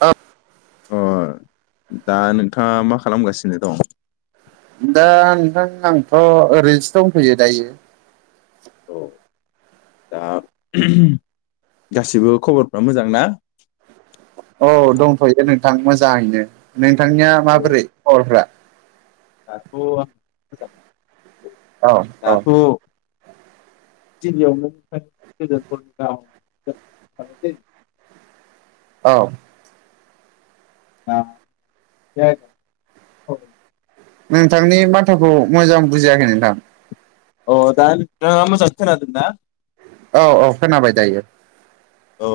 अ अ दा नोंथाङा मा खालामगासिनो दं दा नोंथां आंथ' ओरैनोसो दंथयो दायो औ दा गासिबो खबरफ्रा मोजां ना औ दंथ'यो नोंथां मोजाङैनो नोंथांनिया अ माबोरै खबरफ्रा दाथ' आं मोजां औ औ दाथ' गिबियावनो गोदेरफोरनि [unintelligible] औ औ [inaudible] दे नोंथांनि माथोखौ मोजां बुजियाखै नोंथां अ दा नोंथाङा मोजां खोनादोंना औ-औ खोनाबाय दायो अ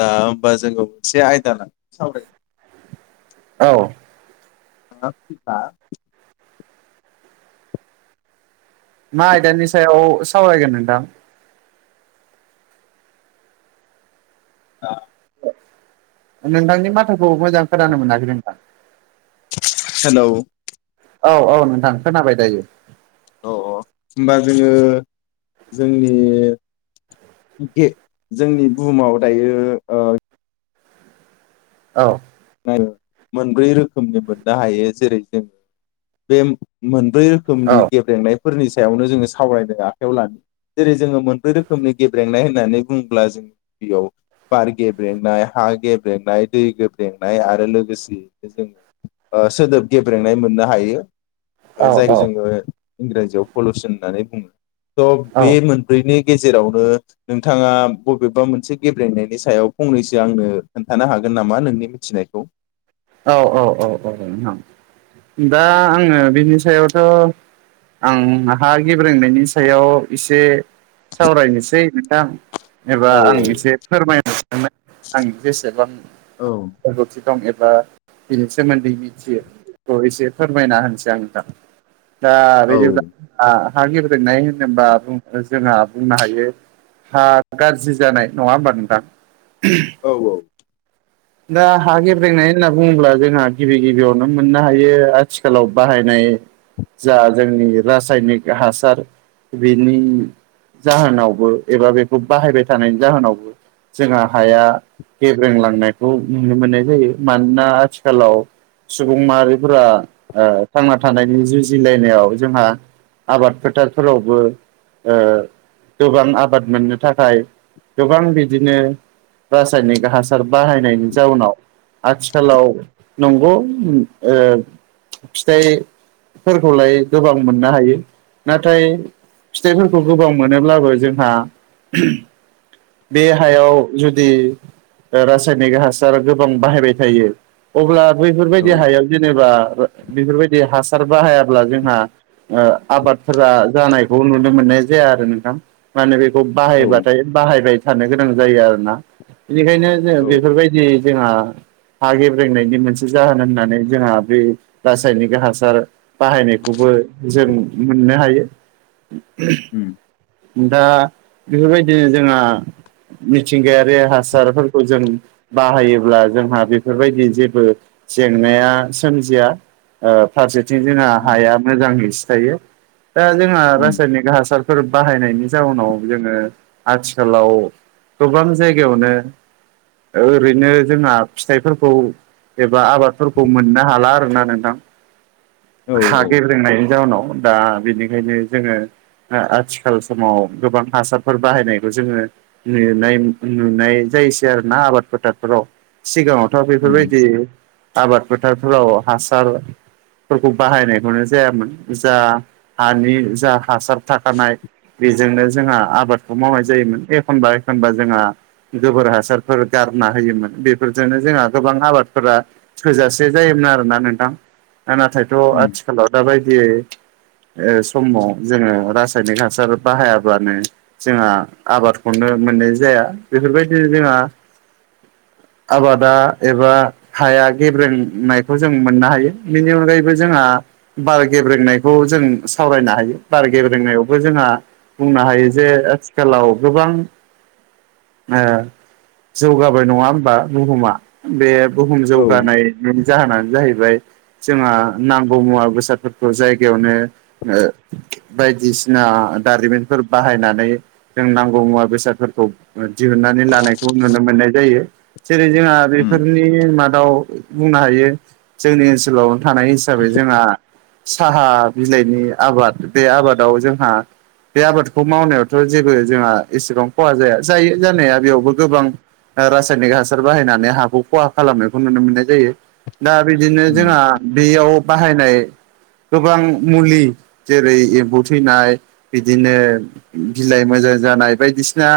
दा होमबा जोङो मोनसे आयदा लाना सावराय औ [unintelligible] मा आयदानि सायाव सावरायगोन नोंथां दा नोंथांनि माथाखौ मोजां खोनानो मोनाखै नोंथां हेलौ औ औ नोंथां खोनाबाय दायो औ औ होमबा जोङो जोंनि ए जोंनि बुहुमाव दायो ओ औ ओम मोनब्रै रोखोमनि मोननो हायो जेरै जों बे मोनब्रै औ रोखोमनि गेब्रेंनायफोरनि सायावनो जोङो सावरायनो आखायाव लादों जेरै जोङो मोनब्रै रोखोमनि गेब्रेंनाय होननानै बुङोब्ला जों गियाव बार गेब्रेंनाय हा गेब्रेंनाय दै गेब्रें गेब्रेंनाय आरो लोगोसेनो जों सोदोब गेब्रेंनाय मोननो हायो औ जायखौ जोङो इंराजियाव पलुसन होननानै बुङो थ' बे मोन ब्रैनि गेजेरावनो नोंथांआ बबेबा मोनसे गेब्रेंनायनि सायाव फंनैसो आंनो खोन्थानो हागोन नामा नोंनि मिथिनायखौ औ औ औ औ नोंथां दा आङो बिनि सायावथ' आं हा गेब्रेंनायनि सायाव एसे सावरायनोसै नोंथां एबा औ आं औ एसे फोरमायनो सनाय आं जेसेबां औ रोंगौथि दं एबा बिनि सोमोन्दै मिथियो बेखौ एसे फोरमायना होनोसै आं नोंथां दा औ बिदिबा हा गेब्रेंनाय होनोबा जोंहा बुंनो हायो हा गाज्रि जानाय नङा होमबा नोंथां औ औ दा हा गेब्रेंनाय होनना बुङोब्ला जोंहा गिबि गिबिआवनो मोननो हायो आथिखालाव बाहायनाय जा जोंनि रासायनिक हासार बिनि जाहोनावबो एबा बेखौ बाहायबाय थानायनि जाहोनावबो जोंहा हाया गेब्रेंलांनाय खौ नुनो मोननाय जायो मानोना आथिखालाव सुबुं माहारिफ्रा ओ थांना थानायनि जुजिलायनायाव जोंहा आबाद फोथारफोरावबो ओ गोबां आबाद मोननो थाखाय गोबां बिदिनो रासायनिक हासार बाहायनायनि जाउनाव आथिख आथिखालाव नंगौ ओ फिथाइ फोरखौलाय गोबां मोननो हायो नाथाय फिथाइफोरखौ गोबाव मोनोब्लाबो जोंहा ओह बे हायाव जुदि रासाइ रासायनिक हासार गोबां बाहायबाय थायो अब्ला बैफोरबायदि औ हायाव जेनोबा बेफोरबादि हासार बाहायाब्ला जोंहा ओ आबादफोरा जानायखौ नुनो मोननाय जाया आरो नोंथां मा होनो बेखौ औ बाहायबाथाय बाहायबाय थानो गोनां जायो आरोना बेनिखायनो जोङो बेखौ औ बेफोरबायदि जोंहा हा गेब्रेंनायनि मोनसे जाहोन होननानै जोंहा बे रासायनिक हासार बाहायनायखौबो जों मोननो हायो उम दा बेफोरबायदिनो जोंहा मिथिंगाआरि हासारफोरखौ जों बाहायोब्ला जोंहा बेफोरबायदि जेबो जेंनाया सोमजिआ ओ फारसेथिं जोंहा हाया मोजाङै थि थायो दा जोंहा उम रासायनिक हासार फोर बाहायनायनि जाउनाव जोङो आथिखालाव गोबां जायगायावनो ओरैनो जोंहा फिथाइफोरखौ एबा आबादफोरखौ मोननो हाला आर ना नोंथां औ हा गेब्रेंनायनि जाउोनाव दा बिनिखायनो जोङो आथिखाल समाव गोबां हासारफोर बाहायनायखौ जोङो नुनाय नुनाय जायसै आरो ना आबाद फोथारफोराव सिगाङावथ' उम बेफोरबायदि आबाद फोथारफोराव हासार फोरखौ बाहायनायखौनो जायामोन जा हानि जा हासार थाखानाय बे जोंनो जोंहा आबादखौ मावनाय जायोमोन एखनबा एखनबा जोंहा गोबोर हासारफोर गारना होयोमोन बेफोरजोंनो जोंहा गोबां आबादफोरा थोजासे जायोमोन आरोना नोंथां नाथायथ' उम आथिखालाव दााबायदियै समाव जोङो रासायनिक हासार बाहायाब्लानो जोंहा आबादखौनो मोननाय जाया बेफोरबायदि जोंहा [inaudible] आबादा एबा हाया गेब्रेंनायखौ जों मोननो हायो बेनि अनगायैबो जोंहा बार गेब्रेंनायखौ जों सावरायनो हायो बार गेब्रेंनायावबो जोंहा बुंनो हायो जे आथिखालाव गोबां जौगाबाय नङा होमबा बुहुमा बे बुहुम औ जौगानायनि जाहोनानो जाहैबाय जोंहा नांगौ मुवा बेसादफोरखौ जायगायावनो बायदिसिना दारिमिनफोर बाहायनानै जों नांगौ मुवा बेसादफोरखौ दिहुननानै लानायखौ नुनो मोननाय जायो जेरै जोंहा उम बेफोरनि मादाव बुंनो हायो जोंनि ओनसोलाव थानाय हिसाबै जोंहा साहा बिलाइनि आबाद बे आबादाव जोंहा बे आबादखौ मावनायावथ' जेबो जोंहा एसेबां खहा जाया जायो जानाया बेयावबो गोबां रासायनिक हासार बाहायनानै हाखौ खहा खालामनायखौ नुनो मोननाय जायो दा बिदिनो उम जोंहा बेयाव बाहायनाय गोबां मुलि जेरै एम्बु थैनाय बिदिनो बिलाइ मोजां जानाय बायदिसिना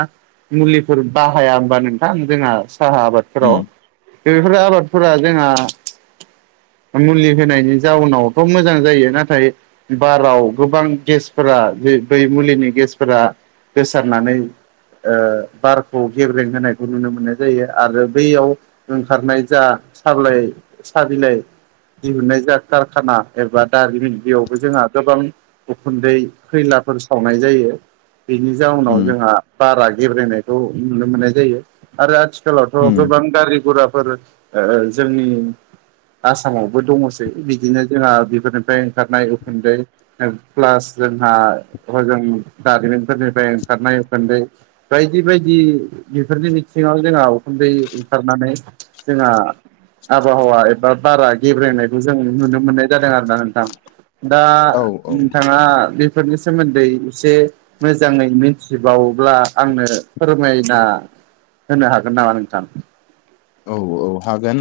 मुलिफोर बाह हाया होनोमबा नोंथां जोंहा साहा आबादफोराव उम द बेफोरो आबादफोरा जोंहा मुलि होनायनि जाउनावथ' मोजां जायो नाथाय बाराव गोबां गेसफोरा दै मुलिनि गेसफोरा गोसारनानै बार खौ गेब्रें होनायखौ नुनो मोननाय जायो आरो बैयाव ओंखारनाय जा साब्लाय सबिलाइ दिहुननाय जा कारखाना एबा दारिमिन बेयावबो जोंहा गोबां उखुन्दै खैलाफोर सावनाय जायो बेनि जाउनाव उम जोंहा बारा गेब्रेनायखौ नुनो मोननाय जायो आरो आथिखालावथ' उम गोबां गारि राफोर जोंनि आसामावबो दङसै बिदिनो जोंहा बेफोरनिफ्राय ओंखारनाय उखुन्दै प्लास जोंहा हजों दारिमिनफोरनिफ्राय ओंखारनाय उखुन्दै बायदि बायदि बेफोरनि बिथिङाव जोंहा उखुन्दै ओखारनानै जोंहा आबहावा एबा बारा गेब्रेनायखौ जों नुनो मोननाय जादों आरो ना नोंथां दा औ औ नोंथाङा बे फोरनि सोमोन्दै एसे मोजाङै मिथिबावोब्ला आंनो फोरमायना होनो हागोन नामा नोंथां औ औ हागोन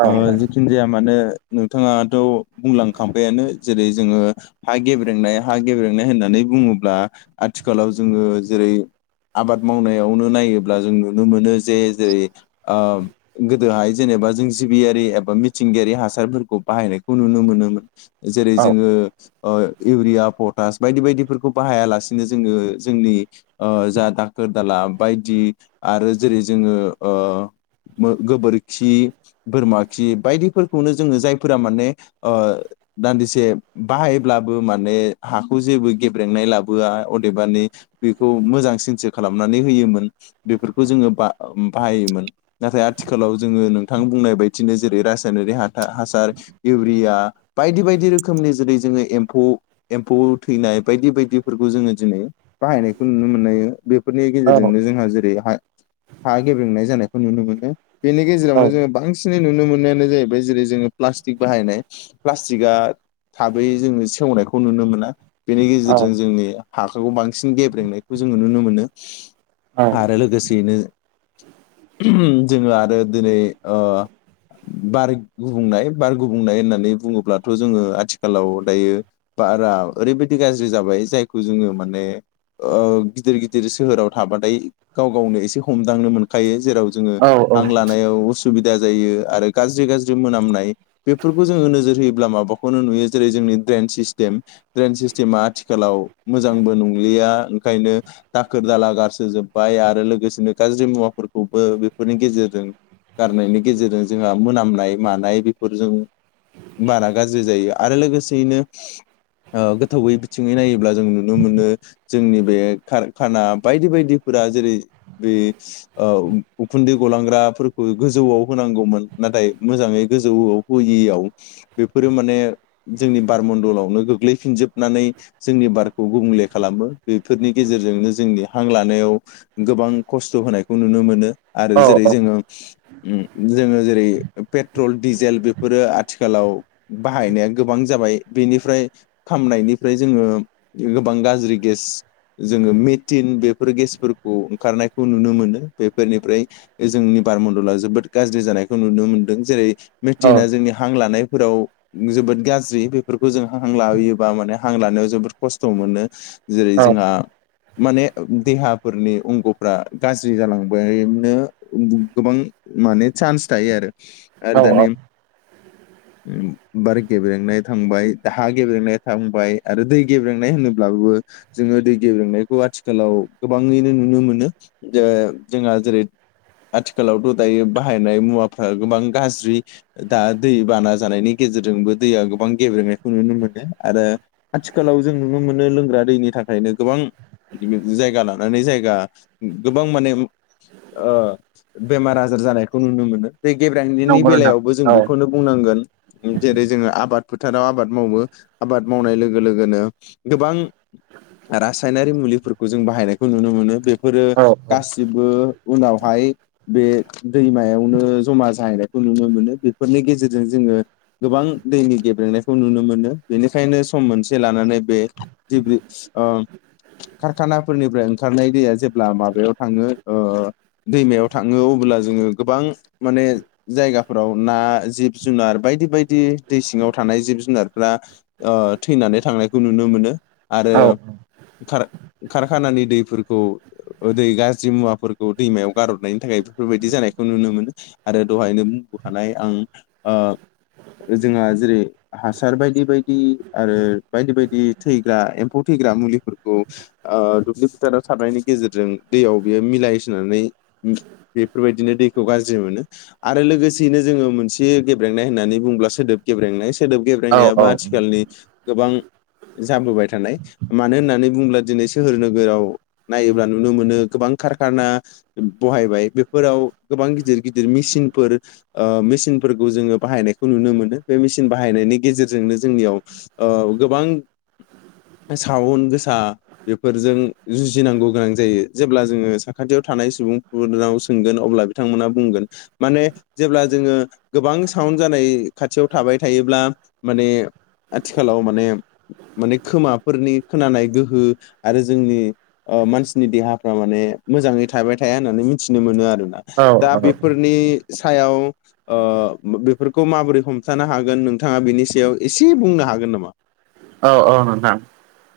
औ जिखि जाया मानो नोंथाङाथ' बुंलांखांफायानो जेरै जोङो हा गेब्रेंनाय हा गेब्रेंनाय होननानै बुङोब्ला आथिखालाव जोङो जेरै आबाद मावनायावनो नायोब्ला जों नुनो मोनो जे जेरै गोदोहाय जेनेबा जों जिबियारि एबा मिथिंगायारि हासारफोरखौ बाहायनायखौ नुनो मोनोमोन जेरै औ जोङो इउरिया पटास बायदि बायदिफोरखौ बाहायालासिनो जोङो जोंनि जा दाखोर दाला बायदि आरो जेरै जोङो गोबोरखि बोरमा खि बायदिफोरखौनो जोङो जायफोरा माने दान्दिसे बाहायब्लाबो माने हाखौ जेबो गेब्रेंनाय लाबोआ अदेबानि बेखौ मोजां सिनसो खालामनानै होयोमोन बेफोरखौ जोङो ब बाहायोमोन नाथाय आथिखालाव जोङो नोंथां बुंनाय बायदिनो जेरै रासायनारि ह हासार इउरिया बायदि बायदि रोखोमनि जेरै जोङो एम्फौ एम्फौ थैनाय बायदि बायदिफोरखौ जोङो दिनै बाहायनायखौ नुनो मोननाय बेफोरनि औ गेजेरजोंनो जोंहा जेरै हा गेब्रेंनाय जानायखौ नुनो मोनो बेनि गेजेरावनो जोङो औ बांसिन बांसिनै नुनो मोन्नायानो जाहैबाय जेरै जोङो प्लास्टिक बाहायनाय प्लास्टिकआ थाबै जोङो सेवनायखौ नुनो मोना बेनि गेजेरजों औ जोंनि हा्राखौ बांसिन गेब्रेंनायखौ जोङो नुनो मोनो औ आरो लोगोसेनो जोङो आरो दिनै ओ बार गुबुंनाय बार गुबुंनाय होननानै बुङोब्लाथ' जोङो आथिखालाव दायो बारा ओरैबायदि गाज्रि जाबाय जायखौ जोङो माने गिदिर गिदिर सोहोराव थाबाथाय गाव गावनो एसे हमदांनो मोनखायो जेराव जोङो औ हां लानायाव उसुबिदा जायो आरो गाज्रि गाज्रि मोनामनाय बेफोरखौ जोङो नोजोर होयोब्ला माबाखौनो नुयो जेरै जोंनि ड्रेन सिस्टेम ड्रेन सिस्टेमा आथिखालाव मोजांबो नंलिया ओंखायनो दाखोर दाला गारसोजोबबाय आरो लोगोसेनो गाज्रि मुवाफोरखौ बेफोरनि गेजेरजों गारनायनि गेजेरजों जोंहा मोनामनाय मानाय बेफोरजों बारा गाज्रि जायो आरो लोगोसेयैनो गोथौङै बिथिङै नायोब्ला जों नुनो मोनो जोंनि बे खारखाना बायदि बायदिफोरा जेरै बे औ उखुन्दै गलांग्राफोरखौ गोजौआव होनांगौमोन नाथाय मोजाङै गोजौआव होयियाव बेफोरो माने जोंनि बारमनडलावनो गोग्लैफिनजोबनानै जोंनि बारखौ गुबुंले खालामो बेफोरनि गेजेरजोंनो जोंनि हां लानायाव गोबां खस्थ' होनायखौ नुनो मोनो आरो जेरै जोङो जोङो जेरै पेट्रल डिजेल बेफोरो आथिखालाव बाहायनाया गोबां जाबाय बेनिफ्राय खामनायनिफ्राय जोङो गोबां गाज्रि गेस जोङो मेटिन बेफोर गेसफोरखौ ओंखारनायखौ नुनो मोनो बे फोरनिफ्राय जोंनि बारमनडलाव जोबोद गाज्रि जानायखौ नुनो मोनदों जेरै औ मेटिना जोंनि हां लानायफोराव जोबोद गाज्रि बेफोरखौ जों हां लायोबा माने हां लानायाव जोबोद खस्थ' मोनो जेरै जोंहा माने देहाफोरनि अंग'फ्रा गाज्रि जालांदों बेदिनो गोबां माने चान्स थायो आरो औ आरो औ दानि [inaudible] बार गेब्रेंनाय थांबाय हा गेब्रेंनाय थांबाय आरो दै गेब्रेंनाय होनोब्लाबो जोङो दै गेब्रेंनायखौ आथिखालाव गोबाङैनो नुनो मोनो जे जोंहा जेरै आथिखालावथ' दायो बाहायनाय मुवाफ्रा गोबां गाज्रि दा दै बाना जानायनि गेजेरजोंबो दैया गोबां गेब्रेंनायखौ नुनो मोनो आरो आथिखालाव जों नुनो मोनो लोंग्रा दैनि थाखायनो गोबां जायगा लानानै जायगा गोबां माने ओ बेमार आजार जानायखौ नुनो मोनो गेब्रेंनायनि नंगौ नोंथां बेलायावबो जों औ बेखौनो बुंनांगोन जेरै जोङो आबाद फोथाराव आबाद मावो आबाद मावनाय लोगो लोगोनो गोबां रासायनारि मुलिफोरखौ जों बाहायनायखौ नुनो मोनो बेफोरो औ गासै जेबो उनावहाय बे दैमायावनो जमा जाहैनायखौ नुनो मोनो बेफोरनि गेजेरजों जोङो गोबां दैनि गेब्लेनायखौ नुनो मोनो बेनिखायनो सम मोनसे लानानै बे कारखानाफोरनिफ्राय ओंखारनाय दैया जेब्ला माबायाव थाङो दैमायाव थाङो अब्ला जोङो गोबां माने जायगाफोराव ना जिब जुनार बायदि बायदि दै सिङाव थानाय जिब जुनारफ्रा थैनानै थांनायखौ नुनो मोनो औ आरो खारखानानि दैफोरखौ दै गा जि मुवाफोरखौ दैमायाव गारबनायनि थाखाय बेफोरबायाददि जानायखौ नुनो मोनो। आरो दहायनो बुंबोखानाय आं ओ जोंहा जेरै हासार बायदि बायदि आरो बायदि बायदि थैग्रा एम्फौ थैग्रा मुलिफोरखौ ओ दुब्लि फोथाराव सारनायनि गेजेरजों दैयाव बेयो मिलायहोनानै बेफोरबायदिनो दैखौ गाज्रि मोनो। आरो लोगोसेयैनो जोङो मोनसे गेब्रेंनाय होननानै बुङोब्ला सोदोब गेब्रेंनाय सोदोब औ गेब्रेंनायाबो आथिखालनि गोबां जाबोबाय थानाय मानो होननानै बुङोब्ला दिनै सोहोर नोगोराव नायोब्ला नुनो मोनो गोबां खारखाना बहायबाय बेफोराव गोबां गिदिर गिदिर मेसििनफोर ओ मेचिनफोरखौ जोङो बाहायनायखौ नुनो मोनो बे मेसििन बाहायनायनि गेजेरजोंनो जोंनियाव गोबां साावन गोसा बेफोरजों जुजिनांगौ गोनां जायो जेब्ला जोङो साखाथियाव थानाय सुबुंफोरनाव सोंगोन अब्ला बिथांमोना बुंगोन माने जेब्ला जोङो गोबां साउन्ड जानाय खाथियाव थाबाय थायोब्ला माने आथिखालाव माने माने खोमाफोरनि खोनानाय गोहो आरो जोंनि मानसिनि देहा थ माने मोजाङै थाबाय थाया होननानै मिथिनो मोनो आरोोना दा औ औ बेफोरनि सायाव बेफोरखौ माबोरै हमथानो हागोन नोंथाङा बिनि सायाव एसे बुंनो हागोन नामा? औ औ नोंथां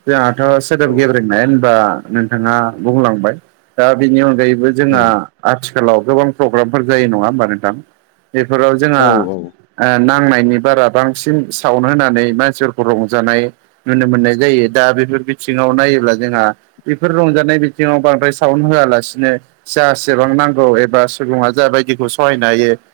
जोंहाथ' सोदोबगिरि औ फोरोंनाय होनबा नोंथाङा बुंलांबाय दा बेनि अनगायैबो जोंहा आथिखालाव गोबां प्रग्रामफोर जायो नङा होमब नोंथां बेफोराव औ जोंहा औ ओ नांनायनि बारा बांसिन साउन्ड होनानै मानसिफोरखौ रं जानाय नुनो मोननाय जायो दा बेफोर बिथिङाव नायोब्ला जोंहा बेफोर रंजानाय बिथिङाव बांद्राय साउन्ड होआलासिनो जासेबां नांगौ एबा सुबुङा जाबायदिखौ सहायनो हायो।